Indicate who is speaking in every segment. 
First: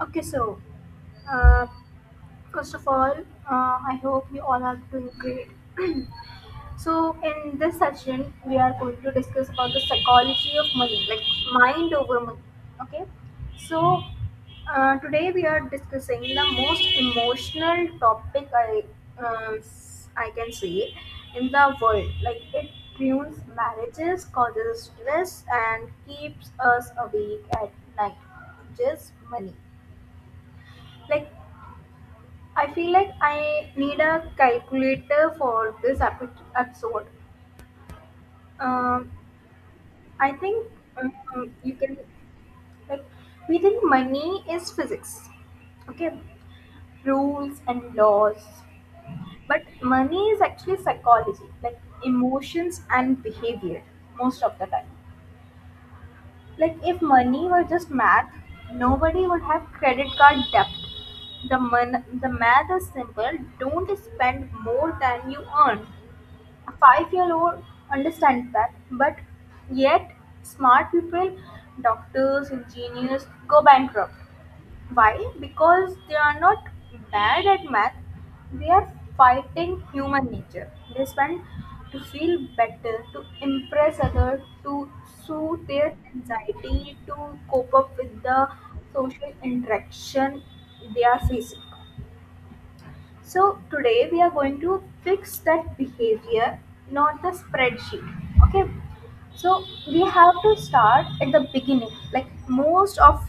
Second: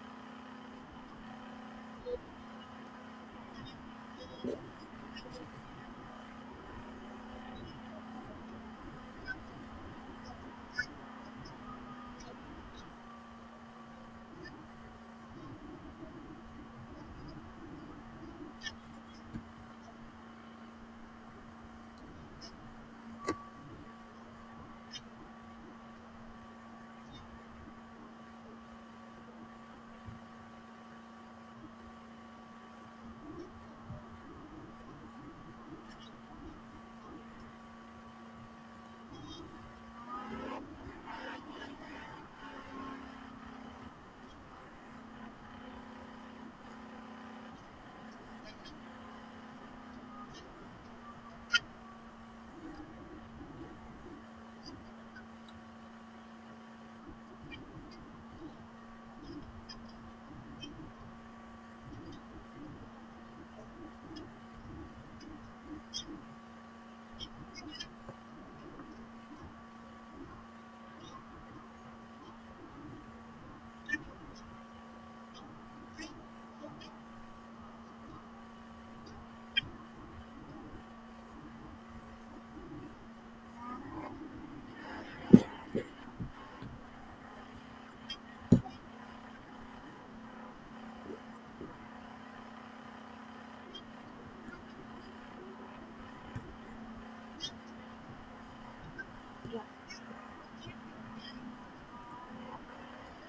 Speaker 1: Okay, so uh, first of all, I hope you all are doing great. So in this session, we are going to discuss about the psychology of money, like mind over money. Okay, so today we are discussing the most emotional topic I can say in the world. Like it ruins marriages, causes stress, and keeps us awake at night. Just money like I feel like I need a calculator for this episode. Um, I think um, you can like we think money is physics, okay, rules and laws, but money is actually psychology, like emotions and behavior most of the time. Like if money were just math, nobody would have credit card debt. The math is simple. Don't spend more than you earn. A five-year-old understands that, but yet smart people, doctors, engineers, go bankrupt. Why? Because they are not bad at math. They are fighting human nature. They spend to feel better, to impress others, to soothe their anxiety, to cope up with the social interaction they are facing. So today we are going to fix that behavior, not the spreadsheet. Okay. So we have to start at the beginning. Like most of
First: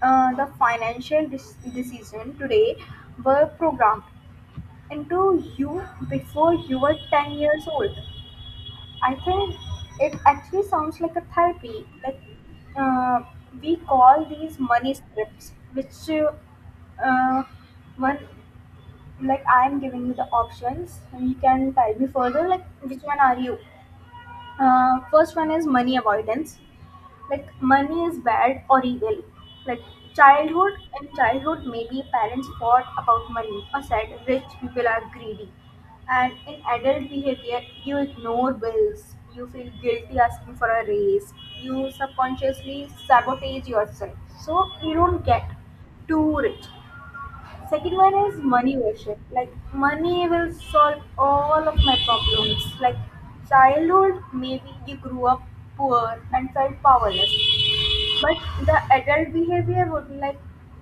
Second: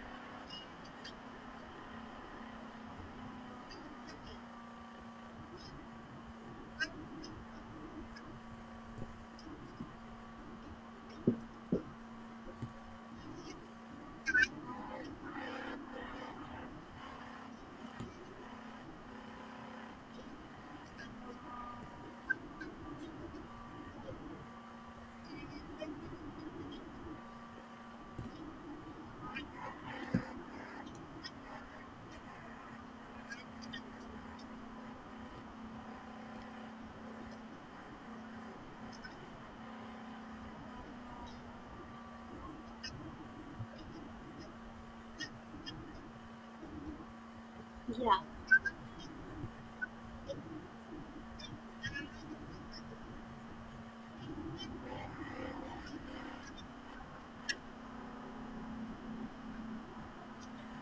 Speaker 1: the financial decision today were programmed into you before you were 10 years old. I think it actually sounds like a therapy. Like uh, we call these money scripts, which uh, one like I'm giving you the options you can tell me further like which one are you. Uh, first one is money avoidance, like money is bad or evil. Like childhood, in childhood maybe parents fought about money or said rich people are greedy, and in adult behavior you ignore bills, you feel guilty asking for a raise, you subconsciously sabotage yourself so you don't get too rich. Second one
Speaker 2: Yeah,
Speaker 1: is money worship. Like money will solve all of my problems. Like childhood, maybe you grew up poor and felt powerless. But the adult behavior would be like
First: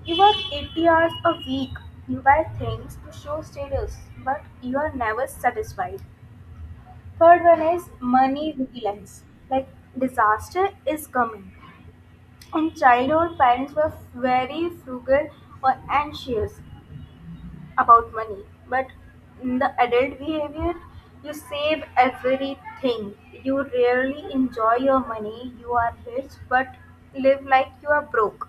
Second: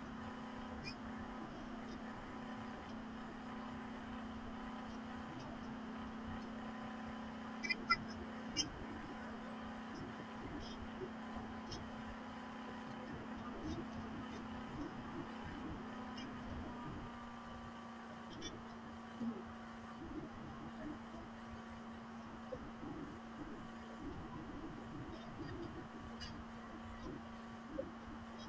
Speaker 1: you work 80 hours a week, you buy things to show status, but you are never satisfied. Third one is money vigilance. Like disaster is coming. In childhood, parents were very frugal or anxious about money, but in the adult behavior you save everything, you rarely enjoy your money, you are rich but live like you are broke.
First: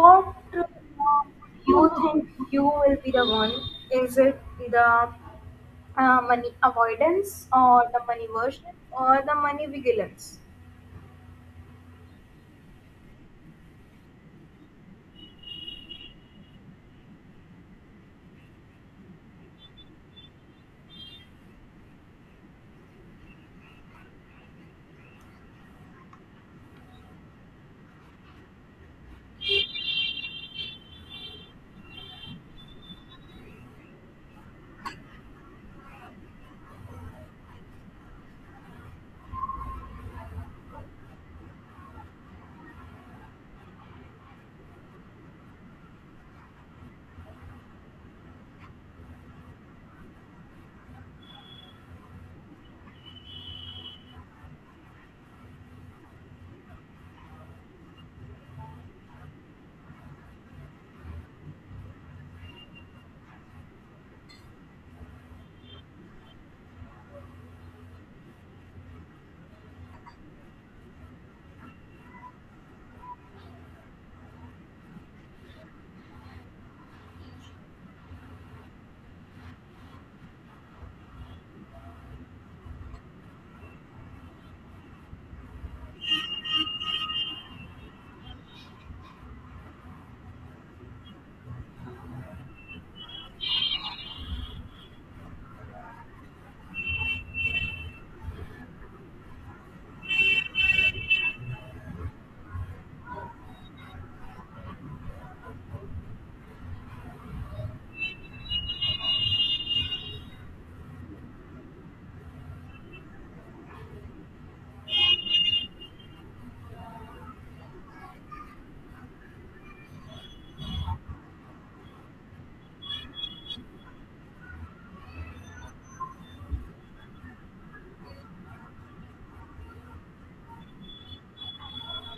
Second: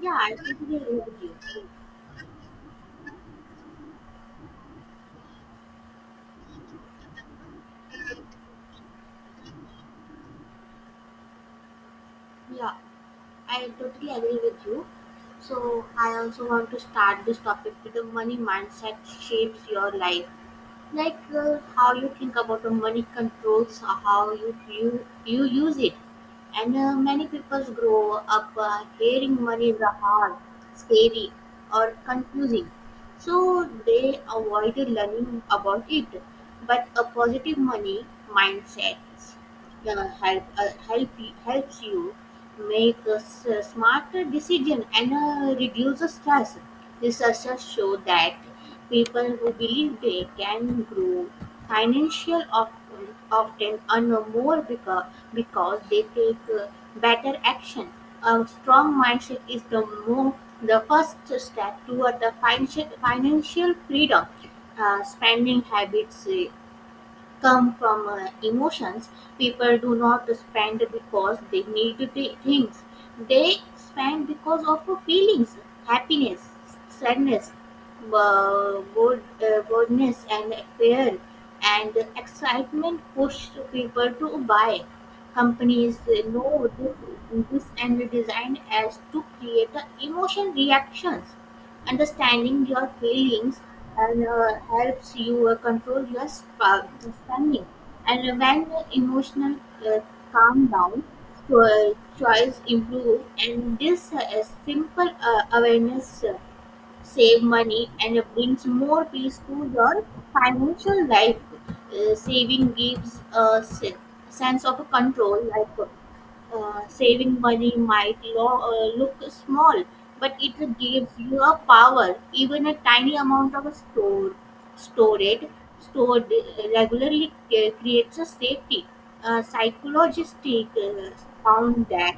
Speaker 2: yeah, I
Speaker 1: do
Speaker 2: totally agree with you.
Speaker 1: you think you will be the one? Is it the money avoidance, or the money version, or the money vigilance?
Speaker 2: Yeah, I totally agree with you. So I also want to start this topic with the money mindset shapes your life. Like how you think about the money controls how you use it, and many people grow up hearing money is a hard, scary, or confusing, so they avoid learning about it. But a positive money mindset helps you make a smarter decision and reduce the stress. Researchers show that people who believe they can grow financial often earn more because they take better action. A strong mindset is the mo- the first step toward the financial freedom. Spending habits come from emotions. People do not spend because they need the things. They spend because of feelings, happiness, sadness, boredness, and fear. And excitement push people to buy. Companies know this and design as to create emotion reactions. Understanding your feelings and helps you control your spending. And when emotional uh, calm down, choice improve. And this a simple awareness save money, and it brings more peace to your financial life. Saving gives a sense of control, like. Saving money might look small, but it gives you a power. Even a tiny amount of stored stored regularly creates a safety. Psychologists found that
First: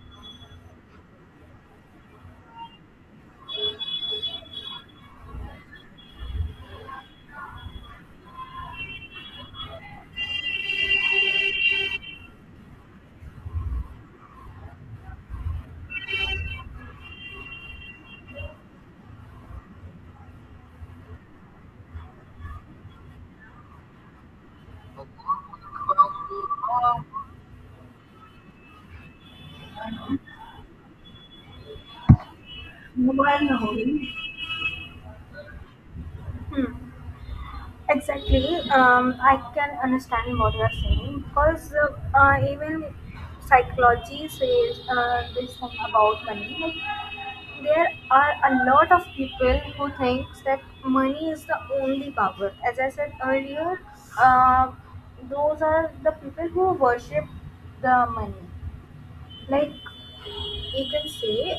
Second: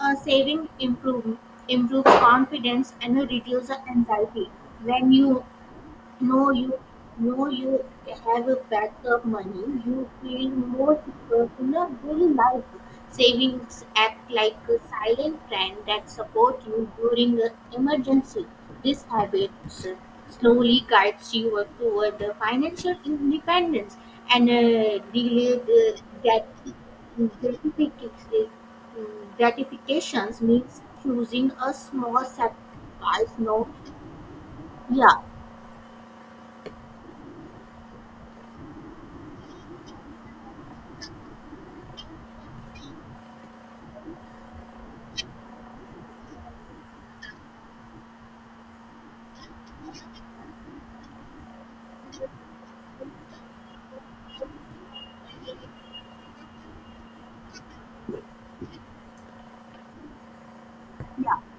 Speaker 2: uh, saving improve, improves confidence and reduces anxiety. When you no, you no, you have a backup money, you feel more secure in a daily life. Savings act like a silent friend that supports you during an emergency. This habit slowly guides you toward the financial independence, and delayed gratifications means choosing a small sacrifice.
Speaker 1: Mobile.
Speaker 2: No, yeah,
Speaker 1: Hmm. Exactly. I can understand what you are saying because even psychology says this thing about money. Like, there are a lot of people who thinks that money is the only power. As I said earlier, uh, those are the people who worship the money. Like you can
Speaker 2: yeah,
Speaker 1: say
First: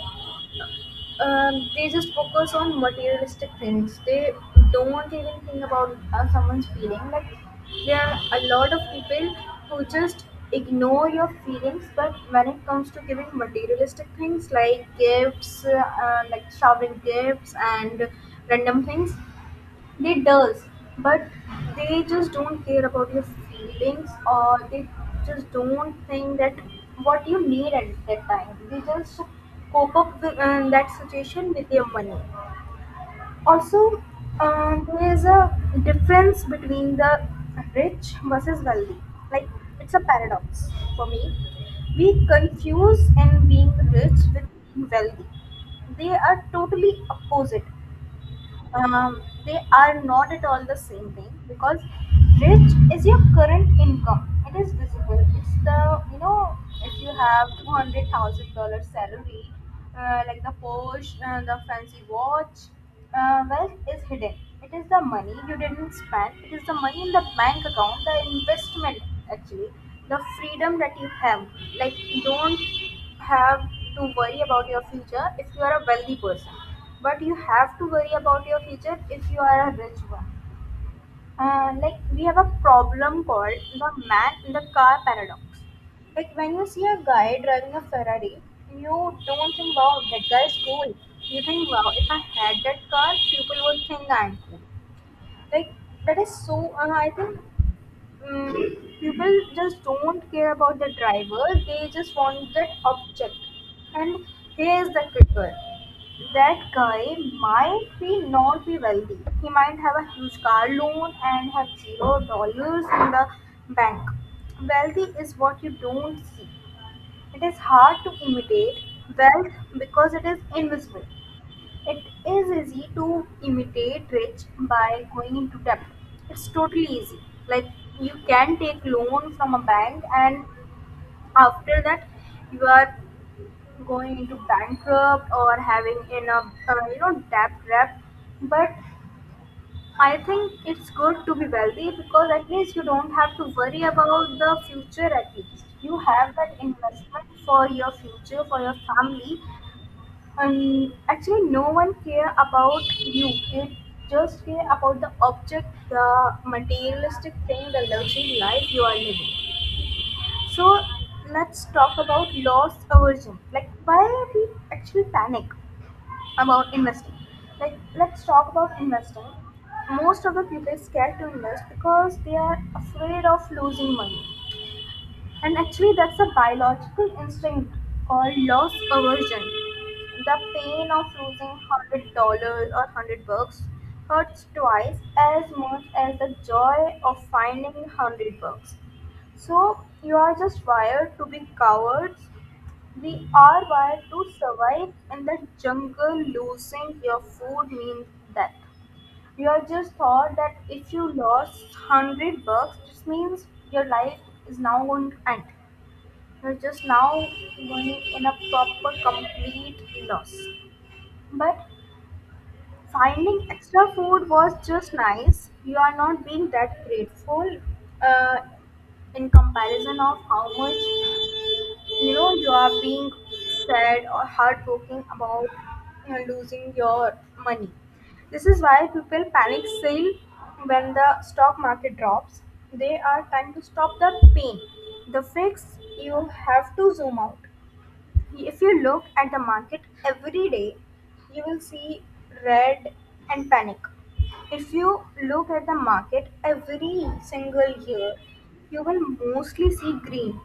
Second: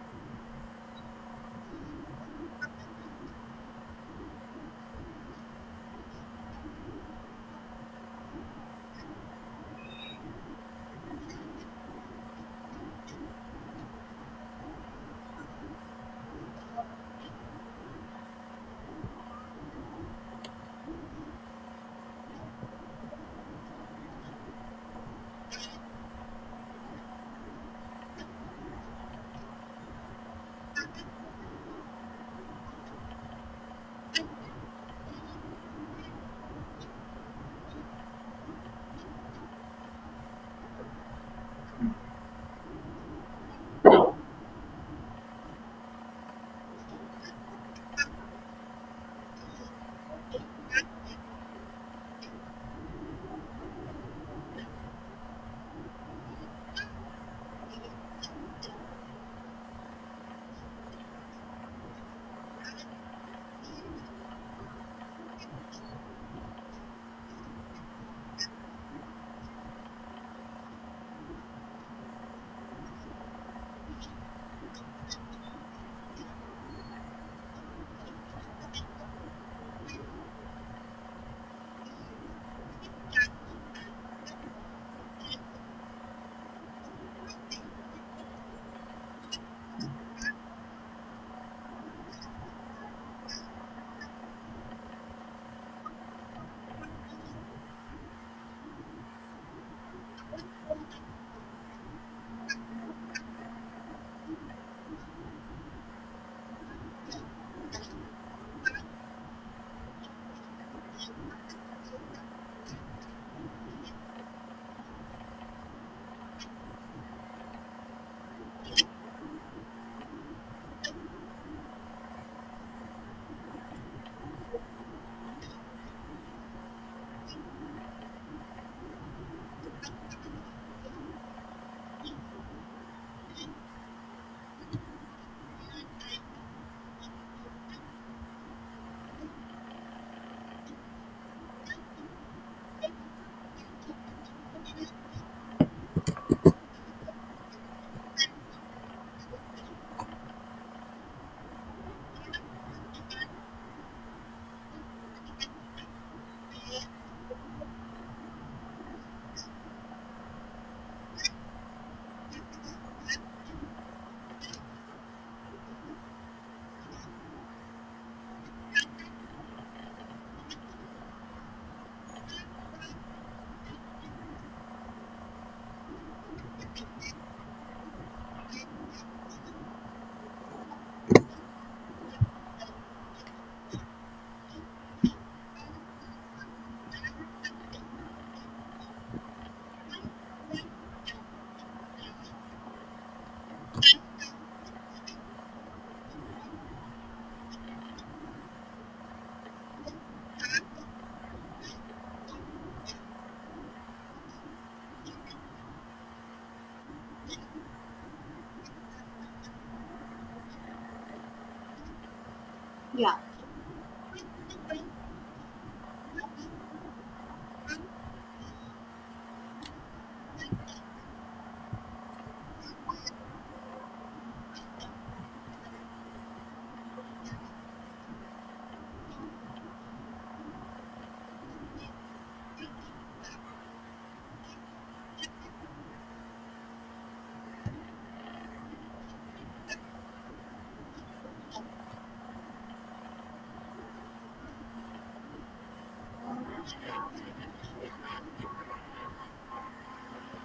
Speaker 1: they just focus on materialistic things. They don't even think about someone's feeling. Like there are a lot of people who just ignore your feelings, but when it comes to giving materialistic things like gifts, like showering gifts and random things, they does, but they just don't care about your feelings, or they just don't think that what you need at that time. They just cope up with that situation with your money. Also, there is a difference between the rich versus wealthy. Like it's a paradox for me. We confuse and being rich with being wealthy. They are totally opposite. They are not at all the same thing, because rich is your current income. It is visible. It's the you know, if you have $200,000 salary, like the Porsche, the fancy watch. Uh, wealth is hidden. It is the money you didn't spend. It is the money in the bank account, the investment, actually the freedom that you have. Like you don't have to worry about your future if you are a wealthy person, but you have to worry about your future if you are a rich one. Like we have a problem called the man in the car paradox. Like when you see a guy driving a Ferrari, you don't think, "Wow, that guy is cool." You think, "Wow, if I had that car, people would think I'm cool." Like that is so. I think, mm, people just don't care about the driver, they just want that object. And here's the kicker, that guy might be not be wealthy. He might have a huge car loan and have $0 in the bank. Wealthy is what you don't see. It is hard to imitate wealth because it is invisible. It is easy to imitate rich by going into debt. It's totally easy. Like you can take loan from a bank, and after that you are going into bankrupt or having in a you know debt trap. But I think it's good to be wealthy because at least you don't have to worry about the future at least. You have that investment for your future, for your family, and actually no one care about you, they just care about the object, the materialistic thing, the luxury life you are living. So let's talk about loss aversion, like why we actually panic about investing. Like let's talk about investing. Most of the people is scared to invest because they are afraid of losing money, and actually, that's a biological instinct called loss aversion. The pain of losing $100 or 100 bucks hurts twice as much as the joy of finding 100 bucks. So you are just wired to be cowards. We are wired to survive in the jungle. Losing your food means death. You are just thought that if you lost 100 bucks, this means your life is now going to end, you are just now going in a proper complete loss. But
Speaker 2: yeah,
Speaker 1: finding extra food was just nice. You are not being that grateful uh, in comparison of how much you know you are being sad or heartbroken about, you know, losing your money. This is why people panic sell when the stock market drops. They are trying to stop the pain. The fix, you have to zoom out. If you look at the market every day, you will see red and panic. If you look at the market every single year, you will mostly see green.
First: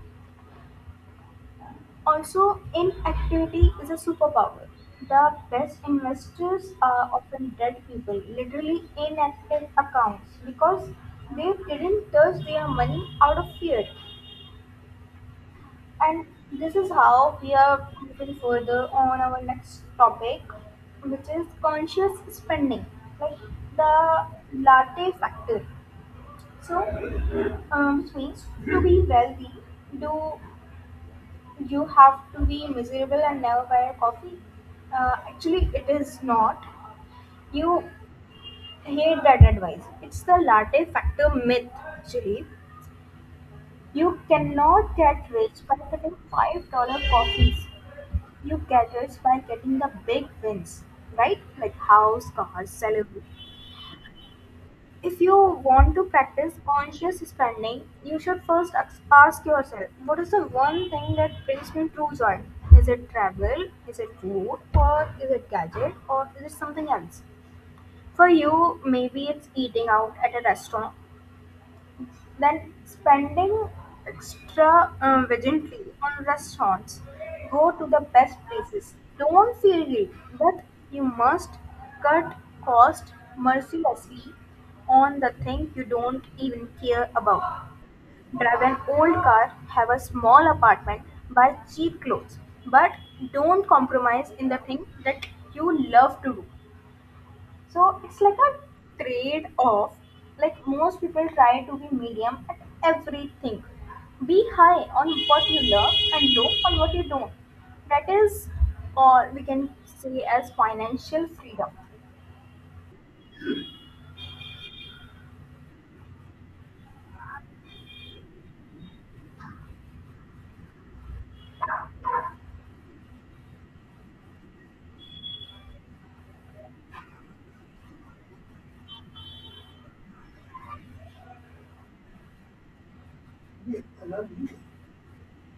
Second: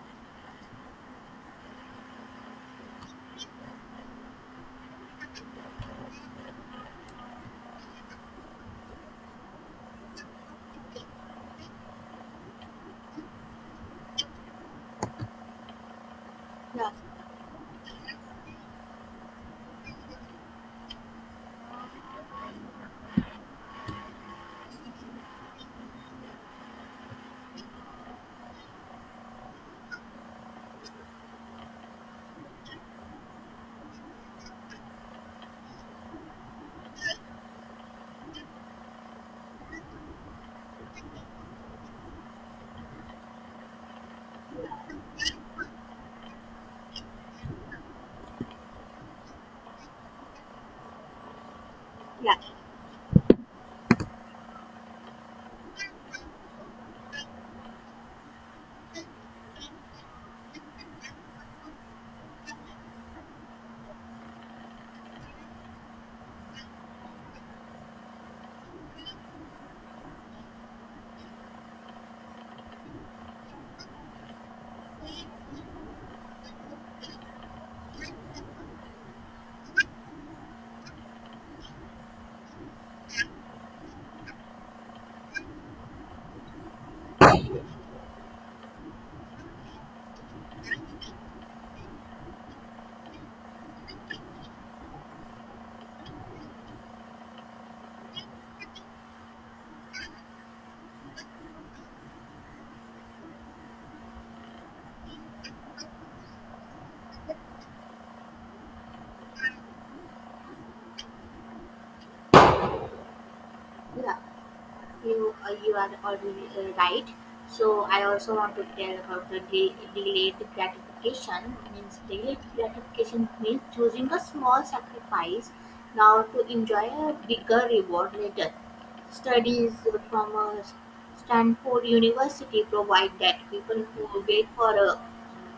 Speaker 1: Also, inactivity is a superpower. The best investors are often dead people, literally inactive accounts, because they didn't touch their money out of fear. And this
Speaker 2: yeah.
Speaker 1: is how we are looking further on our next topic, which is conscious spending, like the latte factor. So, Swings, to be wealthy, do you have to be miserable and never buy a coffee? Actually, it is not. You hate that advice. It's the latte factor myth, actually. You cannot get rich by sipping $5 coffees. You caters by getting the big wins, right? Like house,
Speaker 2: Yeah.
Speaker 1: cars, salary. If you want to practice conscious spending, you should first ask yourself, what is the one thing that brings me true joy? Is it travel? Is it food? Or is it gadget? Or is it something else? For you, maybe it's eating out at a restaurant. Then spending extra extravagantly on restaurants. Go to the best places. Don't feel guilty that you must cut cost mercilessly on the thing you don't even care about. Drive an old car, have a small apartment, buy cheap clothes, but don't compromise in the thing that you love to do. So it's like a trade off. Like most people try to be medium at everything. Be high on what you love and low on what you don't. That is all we can say as financial freedom.
Speaker 2: Yeah. You you are already right. So I also want to tell about the delayed gratification. Means delayed gratification means choosing a small sacrifice now to enjoy a bigger reward later. Studies from Stanford University provide that people who wait for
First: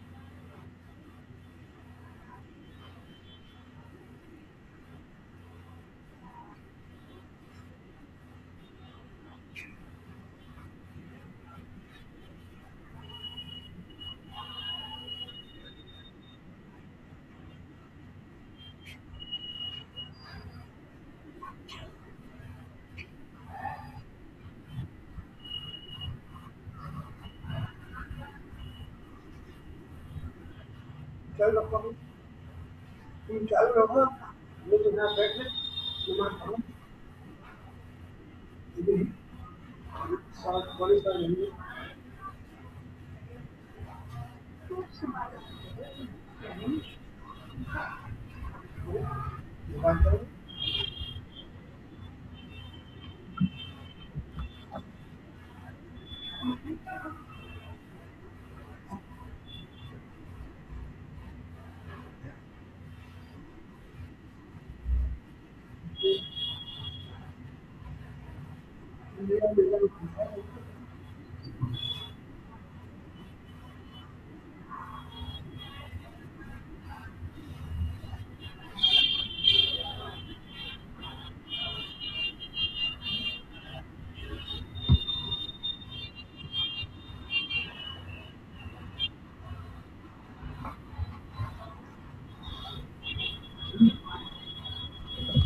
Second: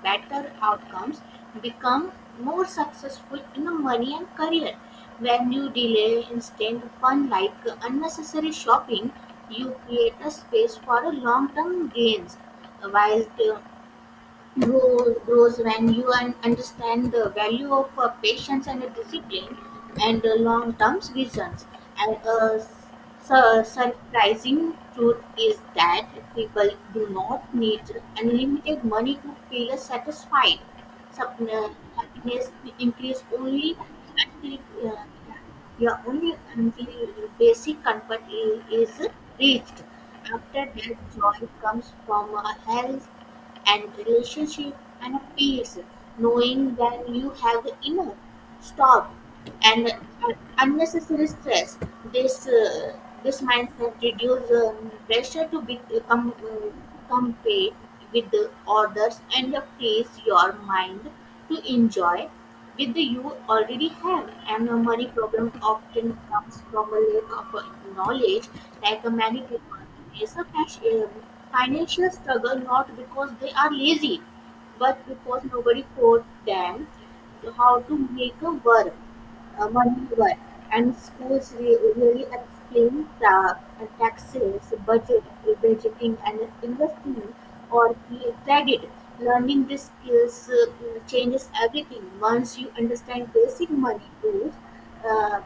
Speaker 2: better outcomes become more successful in the money and career. When you delay instant fun like unnecessary shopping, you create a space for a long-term gains, while the grows when you understand the value of patience and discipline and long-term visions. And a surprising truth is that people do not need unlimited money to feel satisfied. sub- uh, Happiness will increase only until yeah, only until basic comfort is reached. After that, joy comes from a health and relationship and a peace, knowing that you have enough. Stop and uh, unnecessary stress. This uh, this mindset reduces pressure to be, compete with the others and place your mind to enjoy with the you already have. And a money problem often comes from a lack of knowledge, like many people face a financial struggle not because they are lazy, but because nobody taught them how to make a work. Madhurai, and schools really explain the taxes, budgeting, and investing or credit. Learning these skills changes everything. Once you understand basic money rules, uh,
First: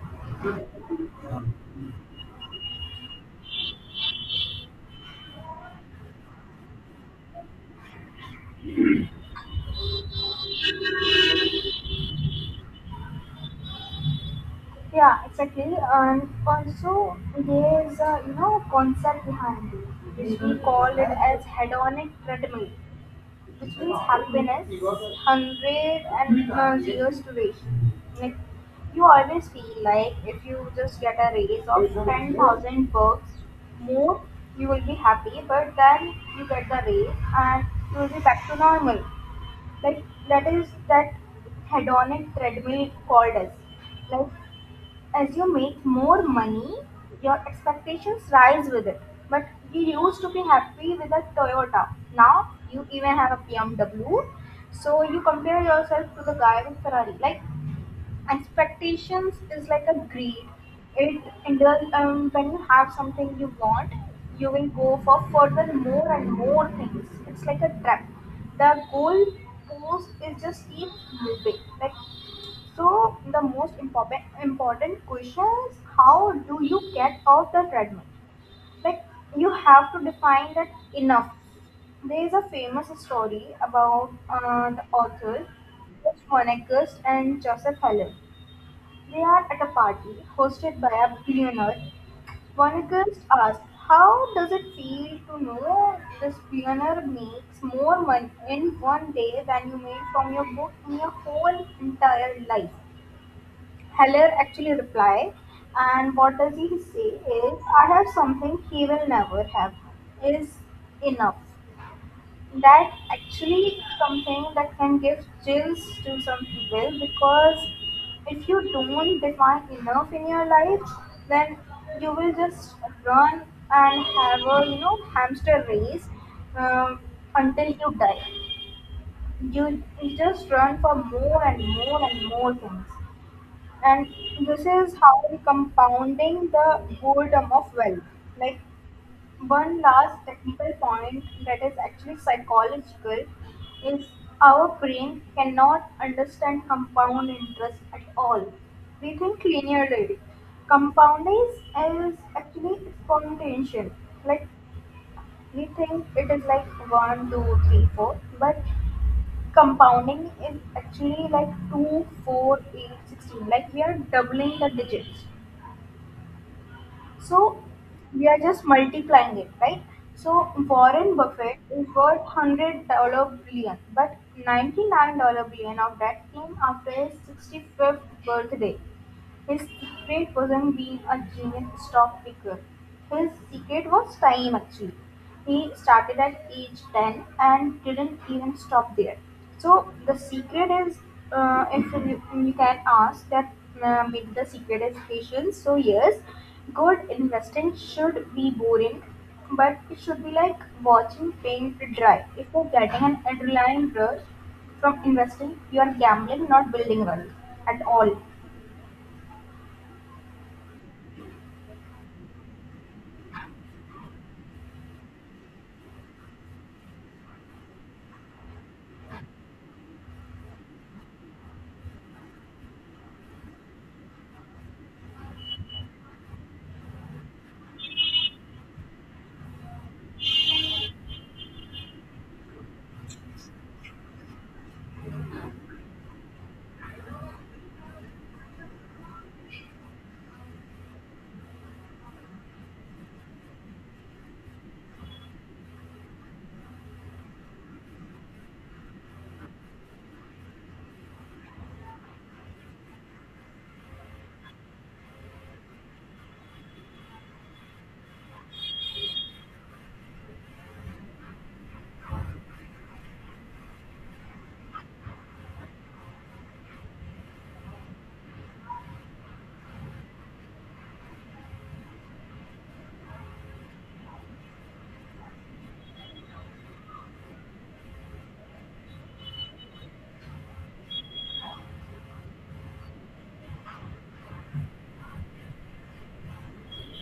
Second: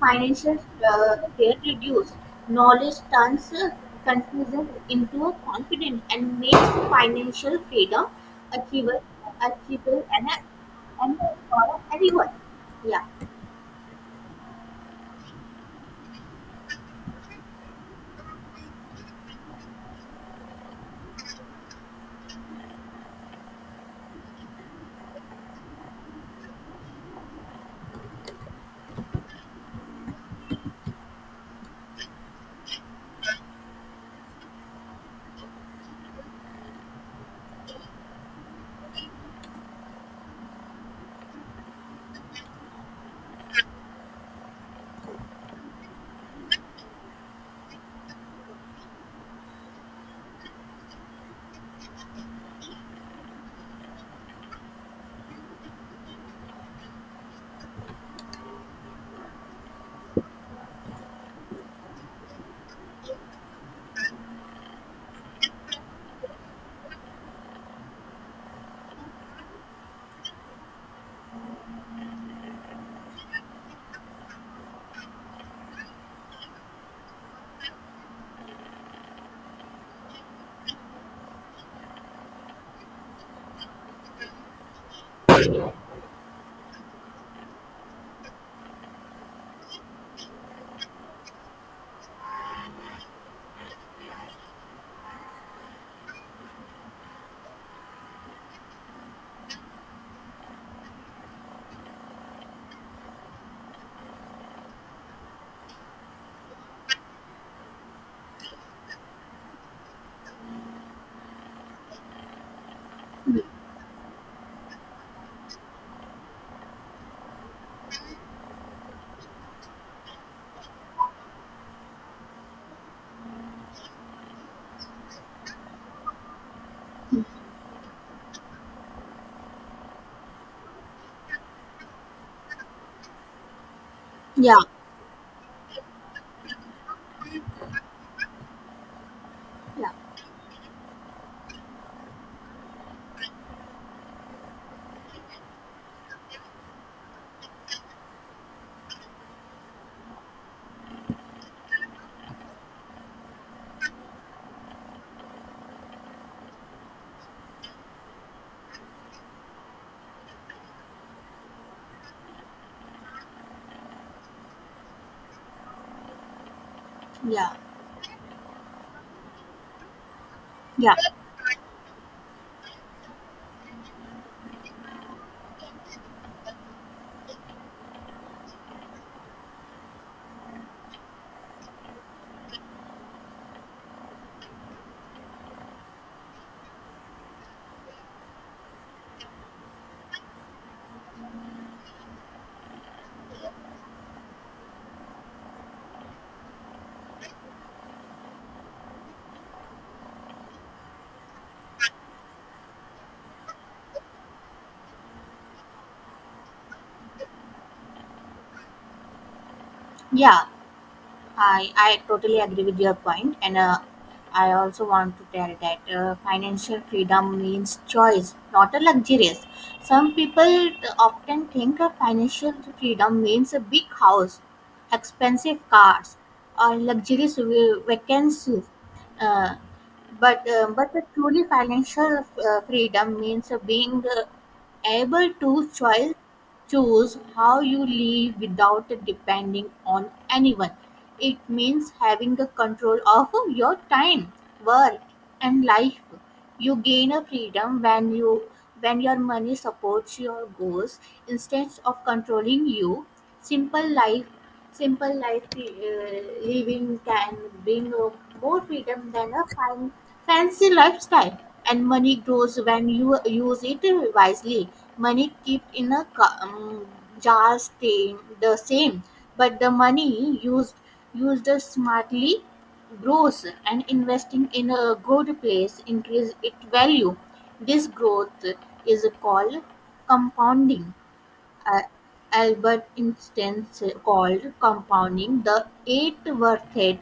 Speaker 2: financial fear reduced. Knowledge turns confusion into confidence and makes financial freedom achievable, achievable and for everyone. Yeah.
Speaker 1: Yeah, exactly. And also, there's a you know concept behind it, which we call it as hedonic treadmill, which means happiness, hundred and zero duration. Like you always feel like if you just get a raise of 10,000 bucks more, you will be happy. But then you get the raise and you will be back to normal. Like that is that hedonic treadmill called us. Like as you make more money, your expectations rise with it. But you used to be happy with a Toyota. Now you even have a BMW. So you compare yourself to the guy with Ferrari. Like expectations is like a greed. It and then, when you have something you want, you will go for further more and more things. It's like a trap. The goal post is just keep moving. Like so the most important question is, how do you get off the treadmill? Like you have to define that enough. There is a famous story about the author, George Monacus and Joseph Heller. They are at a party hosted by a billionaire. Monacus asks, "How does it feel to know this billionaire makes more money in one day than you made from your book in your whole entire life?" Heller actually replies, and what does he say is, I have something he will never have, is enough. That actually something that can give chills to some people, because if you don't define enough in your life, then you will just run and have a hamster race um, until you die. You just run for more and more and more things, and
Speaker 2: Yeah,
Speaker 1: this is how we compounding the boredom of wealth. Like, one
Speaker 2: yeah,
Speaker 1: last technical point that is actually psychological is, our brain cannot understand compound interest at all. We think linearly. Compounding is actually exponential. Like, we think it is like one, two, three, four, but compounding is actually like 2, 4, 8, 16. Like, we are doubling the digits.
Speaker 2: yeah,
Speaker 1: So we are just multiplying it, right? So
Speaker 2: yeah,
Speaker 1: Warren Buffett is worth $100 billion, but ninety billion dollar billion of that came after his 65th birthday. His secret wasn't being a genius stock picker. His secret was time actually. He started at age 10 and didn't even stop there. So the secret is, if you can ask that, maybe the secret is patience. So yes, good investing should be boring, but it should be like watching paint dry. If you're getting an adrenaline rush from investing, you are gambling, not building wealth at all.
Speaker 2: yeah. I totally agree with your point, and I also want to tell that financial freedom means choice, not a luxurious. Some people often think of financial freedom means a big house, expensive cars, or luxurious vacancies. Uh, but the truly financial freedom means being able to choice choose how you live without depending on anyone. It means having the control of your time, work, and life. You gain a freedom when your money supports your goals instead of controlling you. Simple life Simple life living can bring more freedom than a fancy lifestyle, and money grows when you use it wisely. Money kept in a jar stay the same, but the money used smartly grows, and investing in a good place increase its value. This growth is called compounding. uh, Albert instance called compounding the eight worth head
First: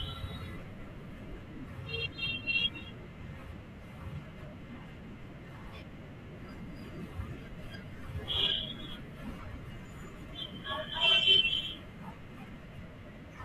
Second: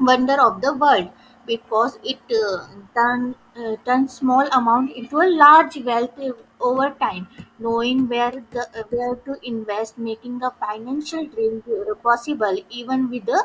Speaker 2: wonder of the world, because it turns small amount into a large wealth over time, knowing where the where to invest, making a financial dream possible even with a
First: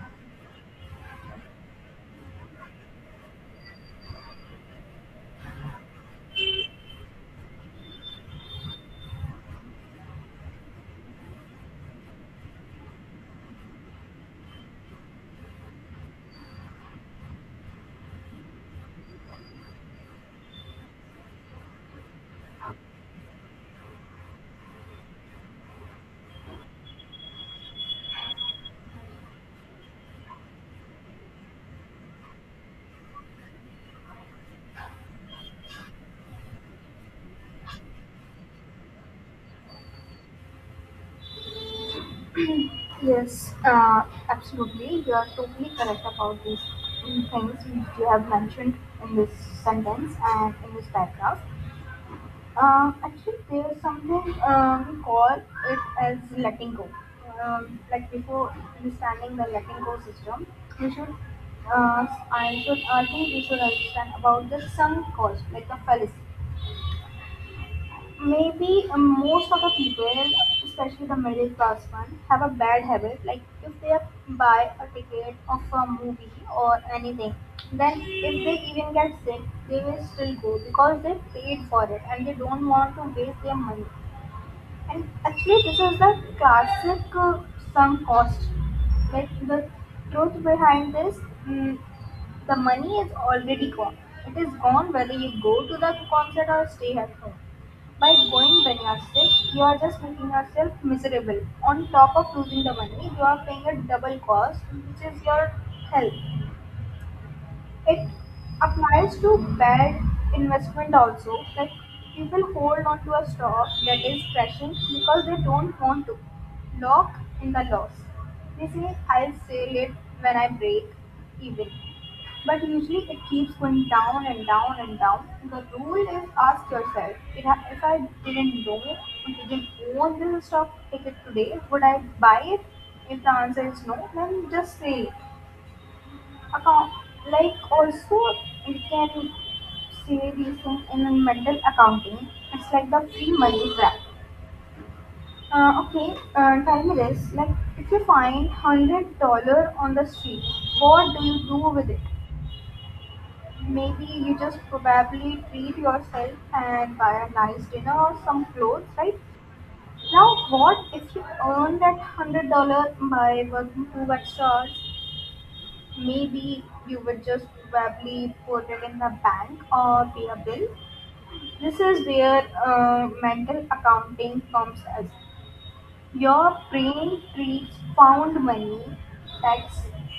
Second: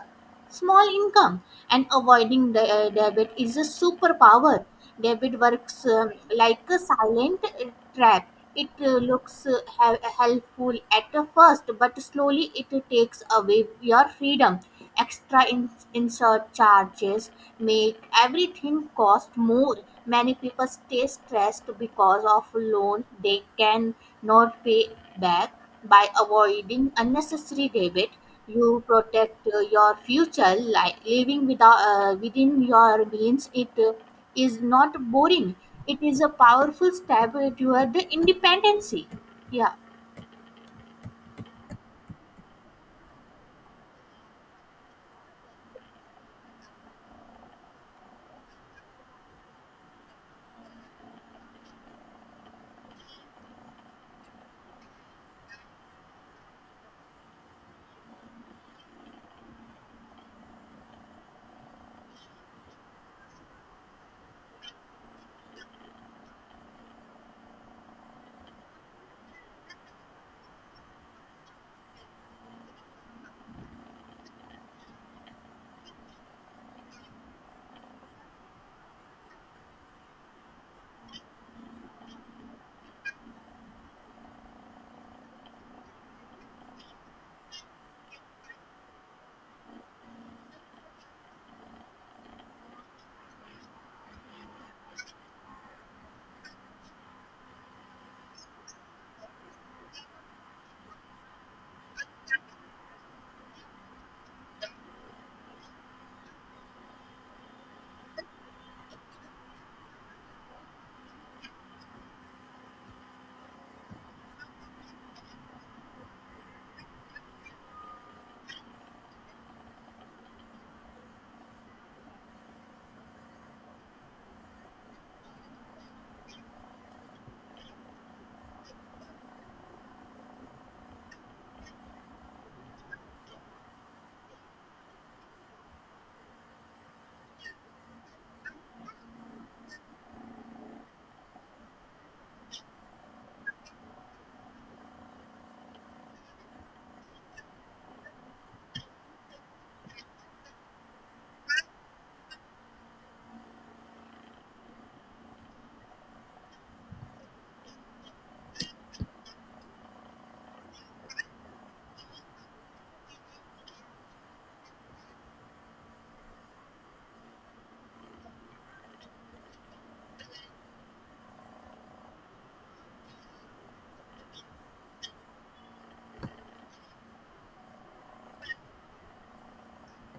Speaker 2: small income. And avoiding the debit is a superpower. Debit works like a silent trap. It looks helpful at first, but slowly it takes away your freedom. Extra insert charges make everything cost more. Many people stay stressed because of loan they can not pay back. By avoiding unnecessary debit, you protect your future. Like living without within your means, it is not boring. It is a powerful step toward the independency. Yeah.
Speaker 1: Yes, absolutely. You are totally correct about these things which you have mentioned in this sentence and in this paragraph. Actually, there's something we call it as letting go. Like, before understanding the letting go system, we should, uh, I should, I think we should understand about the sunk cost, like the fallacy. Maybe most of the people, especially the middle class one, have a bad habit. Like, if they buy a ticket of a movie or anything, then if they even get sick, they will still go because they paid for it and they don't want to waste their money. And actually, this is the classic sunk cost. Like, the truth behind this, mm, the money is already gone. It is gone whether you go to the concert or stay at home. By going when you are sick, you are just making yourself miserable. On top of losing the money, you are paying a double cost, which is your health. It applies to bad investment also. Like, people hold on to a stock that is crashing because they don't want to lock in the loss. They say, "I'll sell it when I break even." But usually it keeps going down and down and down. The rule is, ask yourself, if I didn't know, didn't own this stock ticket today, would I buy it? If the answer is no, then just sell it. Account Like also, you can say these things in a mental accounting. It's like the free money trap. Okay, tell me this. Like, if you find $100 on the street, what do you do with it? Maybe you just probably treat yourself and buy a nice dinner or some clothes, right? Now, what if you earn that $100 by working 2 extra hours? Maybe you would just probably put it in the bank or pay a bill. This is where mental accounting comes as, your brain treats found money, tax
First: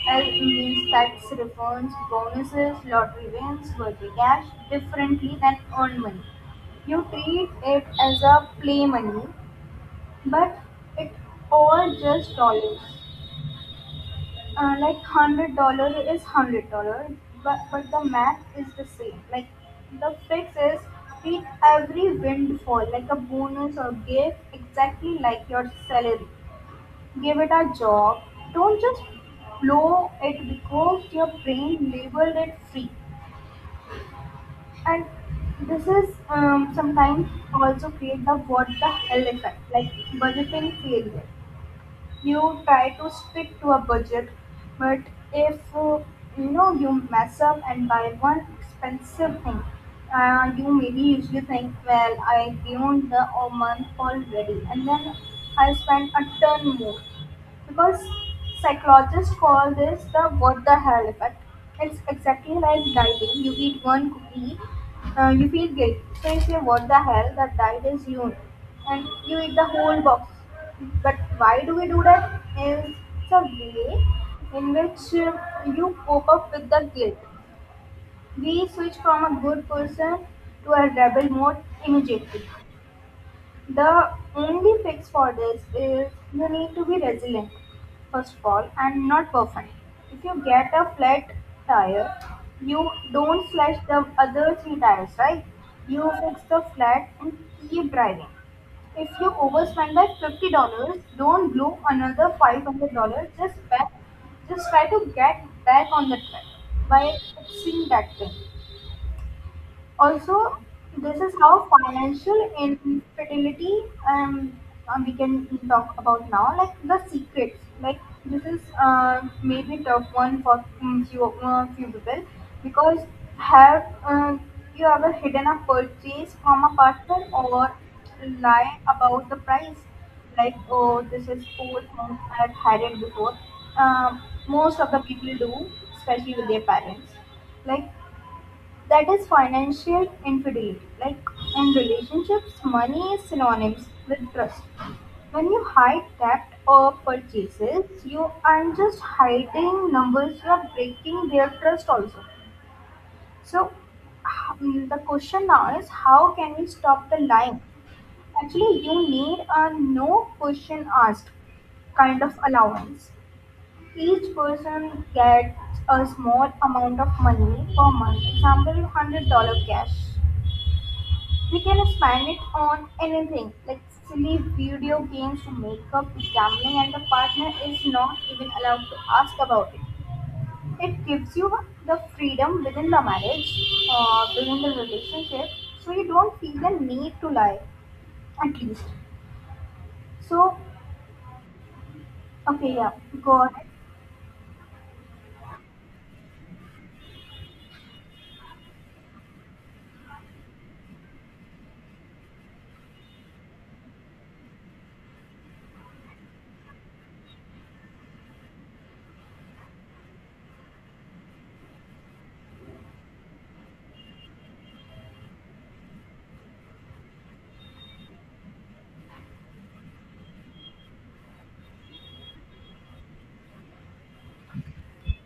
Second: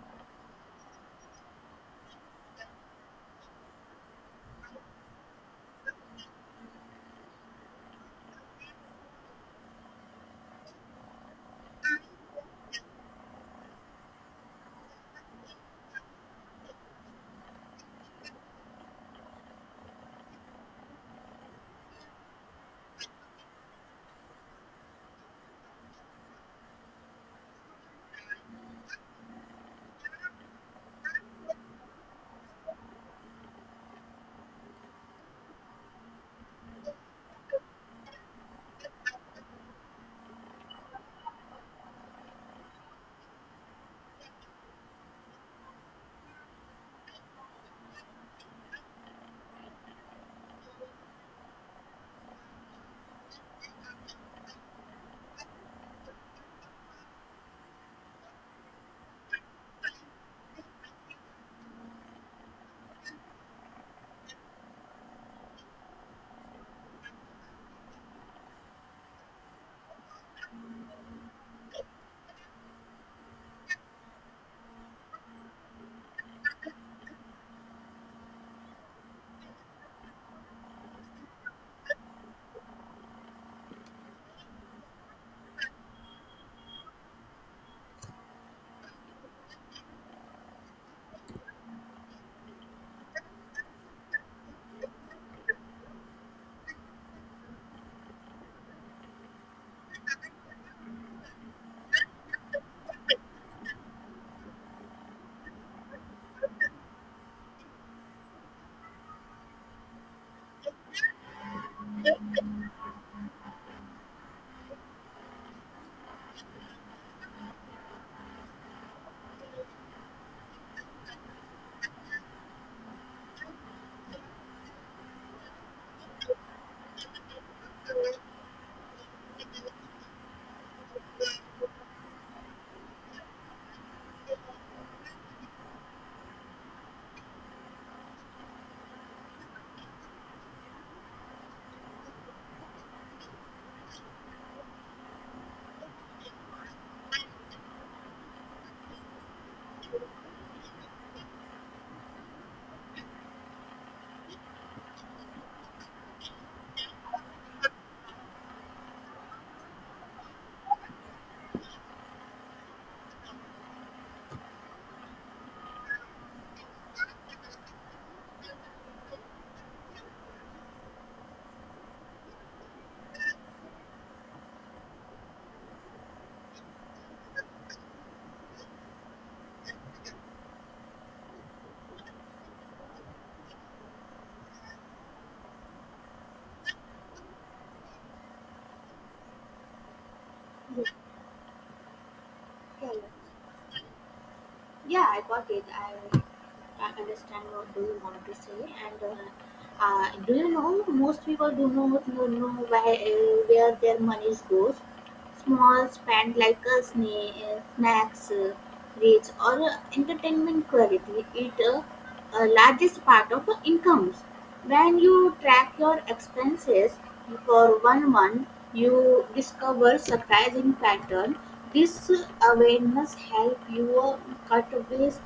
Speaker 1: as means tax refunds, bonuses, lottery wins, birthday cash differently than earned money. You treat it as a play money, but it all just dollars. Like, $100 is $100, but the math is the same. Like, the fix is treat every windfall like a bonus or gift exactly like your salary. Give it a job. Don't just blow it because your brain labeled it free. And this is sometimes also create the what the hell effect, like budgeting failure. You try to stick to a budget, but if you mess up and buy one expensive thing, you maybe usually think, well I beyond the a month already, and then I spend a ton more because psychologists call this the what the hell effect. It's exactly like dieting. You eat one cookie, you feel guilty. So you say, what the hell, that diet is you. And you eat the whole box. But why do we do that? Is It's a way in which you cope up with the guilt. We switch from a good person to a rebel mode immediately. The only fix for this is, you need to be resilient, first of all, and not perfect. If you get a flat tire, you don't slash the other three tires, right? You fix the flat and keep driving. If you overspend by $50, don't blow another $500. Just try to get back on the track by fixing that thing. Also, this is how financial infertility, um, we can talk about now, like the secrets. Like, this is maybe tough one for few people, because have you ever hidden a purchase from a partner or lie about the price? Like, oh, this is four things I've had it before. Um Most of the people do, especially with their parents. Like, that is financial infidelity. Like, in relationships, money is synonymous with trust. When you hide debt or purchases, you aren't just hiding numbers, you are breaking their trust also. So, the question now is, how can we stop the lying? Actually, you need a no question asked kind of allowance. Each person gets a small amount of money per month, example $100 cash. We can spend it on anything, like silly video games to makeup to gambling, and the partner is not even allowed to ask about it. It gives you the freedom within the marriage, within the relationship, so you don't feel the need to lie, at least. So,
Speaker 2: Yeah,
Speaker 1: okay,
Speaker 2: yeah,
Speaker 1: yeah,
Speaker 2: yeah.
Speaker 1: go ahead.
Speaker 2: Yeah, I got it. I understand what do you want to say, and do you know most people do not know where their money goes. Small spend like a snacks, reach or entertainment quality eat a largest part of incomes. When you track your expenses for one month, you discover surprising pattern. This Awareness help you cut waste,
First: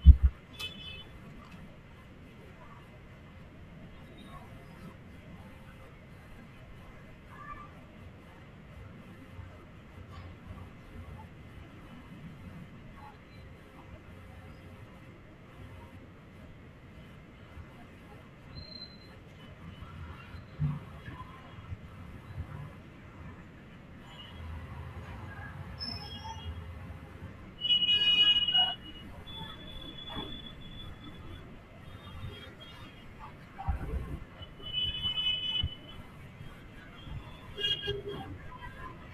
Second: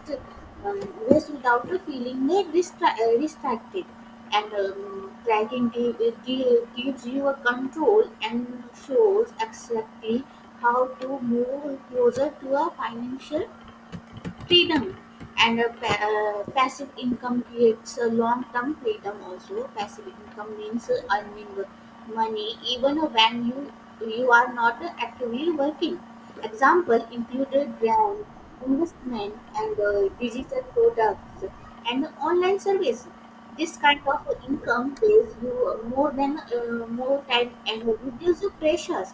Speaker 2: um, without feeling distracted, and tracking gives you a control and shows exactly how to move closer to a financial freedom. And a passive income creates a long-term freedom. Also, passive income means earning money even when you are not actively working. Example included brand investment and digital products and online service. This kind of income pays you more than more time and reduce the pressures.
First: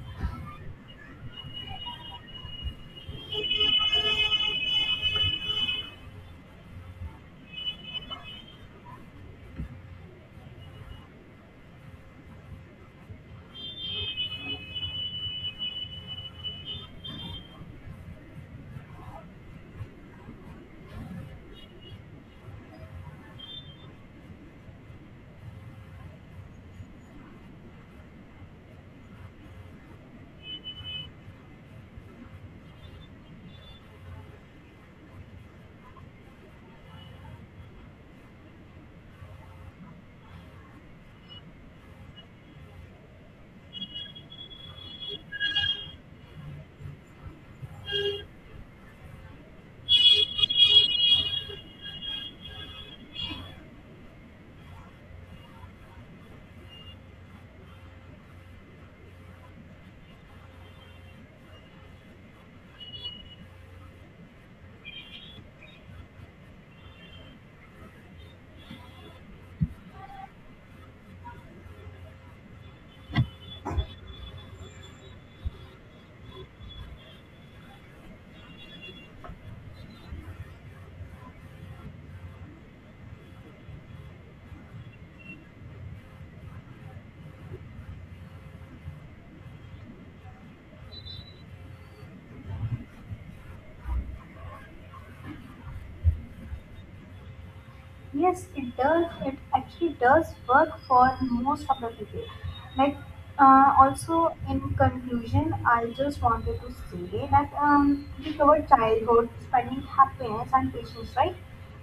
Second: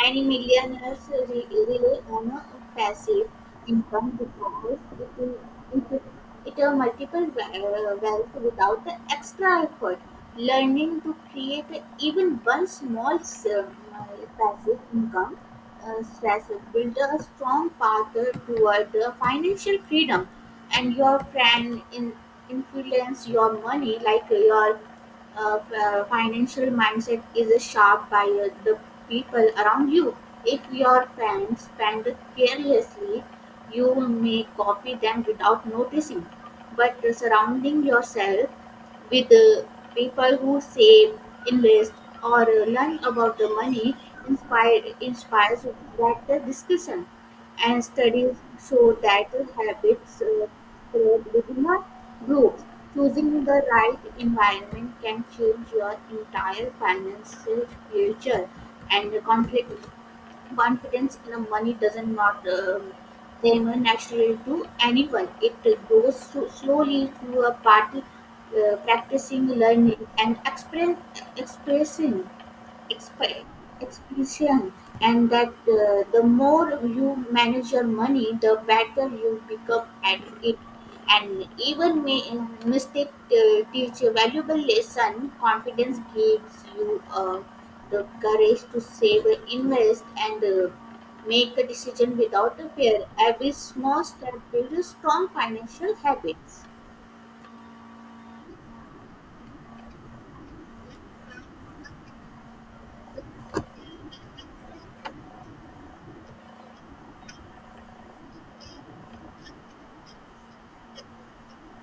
Speaker 2: Many millionaires rely on a passive income, because will- it will multiple wealth without the extra effort. Learning to create even one passive income stress build a strong path toward the financial freedom. And your influence your money, like your financial mindset is shaped by the people around you. If your friends spend carelessly, you may copy them without noticing. But surrounding yourself with people who save, invest, or learn about the money inspires that the discussion. And studies show that habits spread within a group. Choosing the right environment can change your entire financial future, and contribute confidence in the money doesn't not come naturally to anyone. It goes so slowly through a party, practicing, learning, and expressing expe- efficient, and that the more you manage your money, the better you become at it. And even may mistake teach a valuable lesson. Confidence gives you the courage to save, invest, and make a decision without a fear. Every small step builds strong financial habits.
Speaker 1: Yes, it does. It actually does work for most of the people. Like, also in conclusion, I just wanted to say that, we covered childhood, spending, happiness, and patience, right?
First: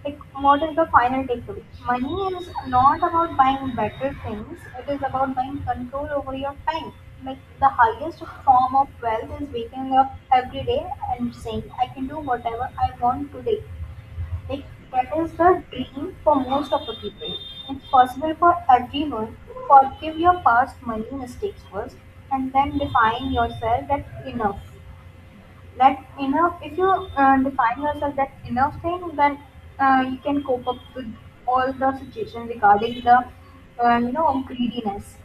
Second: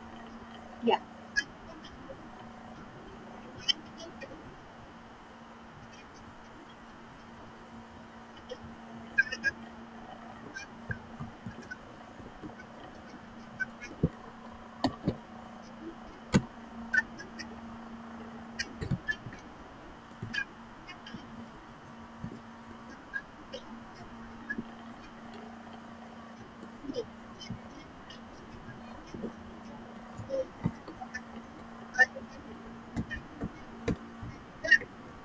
Speaker 1: Like, what is the
Speaker 2: Yeah.
Speaker 1: final takeaway? Money is not about buying better things. It is about buying control over your time. Like, the highest form of wealth is waking up every day and saying, "I can do whatever I want today." Like, that is the dream for most of the people. It's possible for everyone. Forgive your past money mistakes first, and then define yourself that enough. That enough. If you define yourself that enough thing, then you can cope up with all the situation regarding the greediness,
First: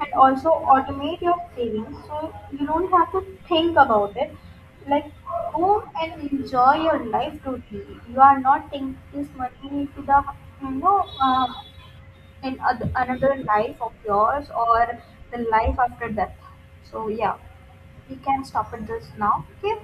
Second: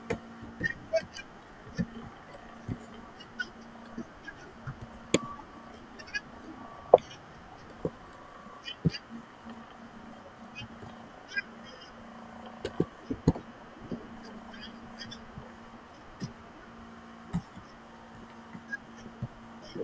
Speaker 1: and also automate your savings so you don't have to think about it. Like, go and enjoy your life totally. You are not taking this money to the you know uh, in another life of yours or the life after death. So yeah, we can stop at this now. Okay.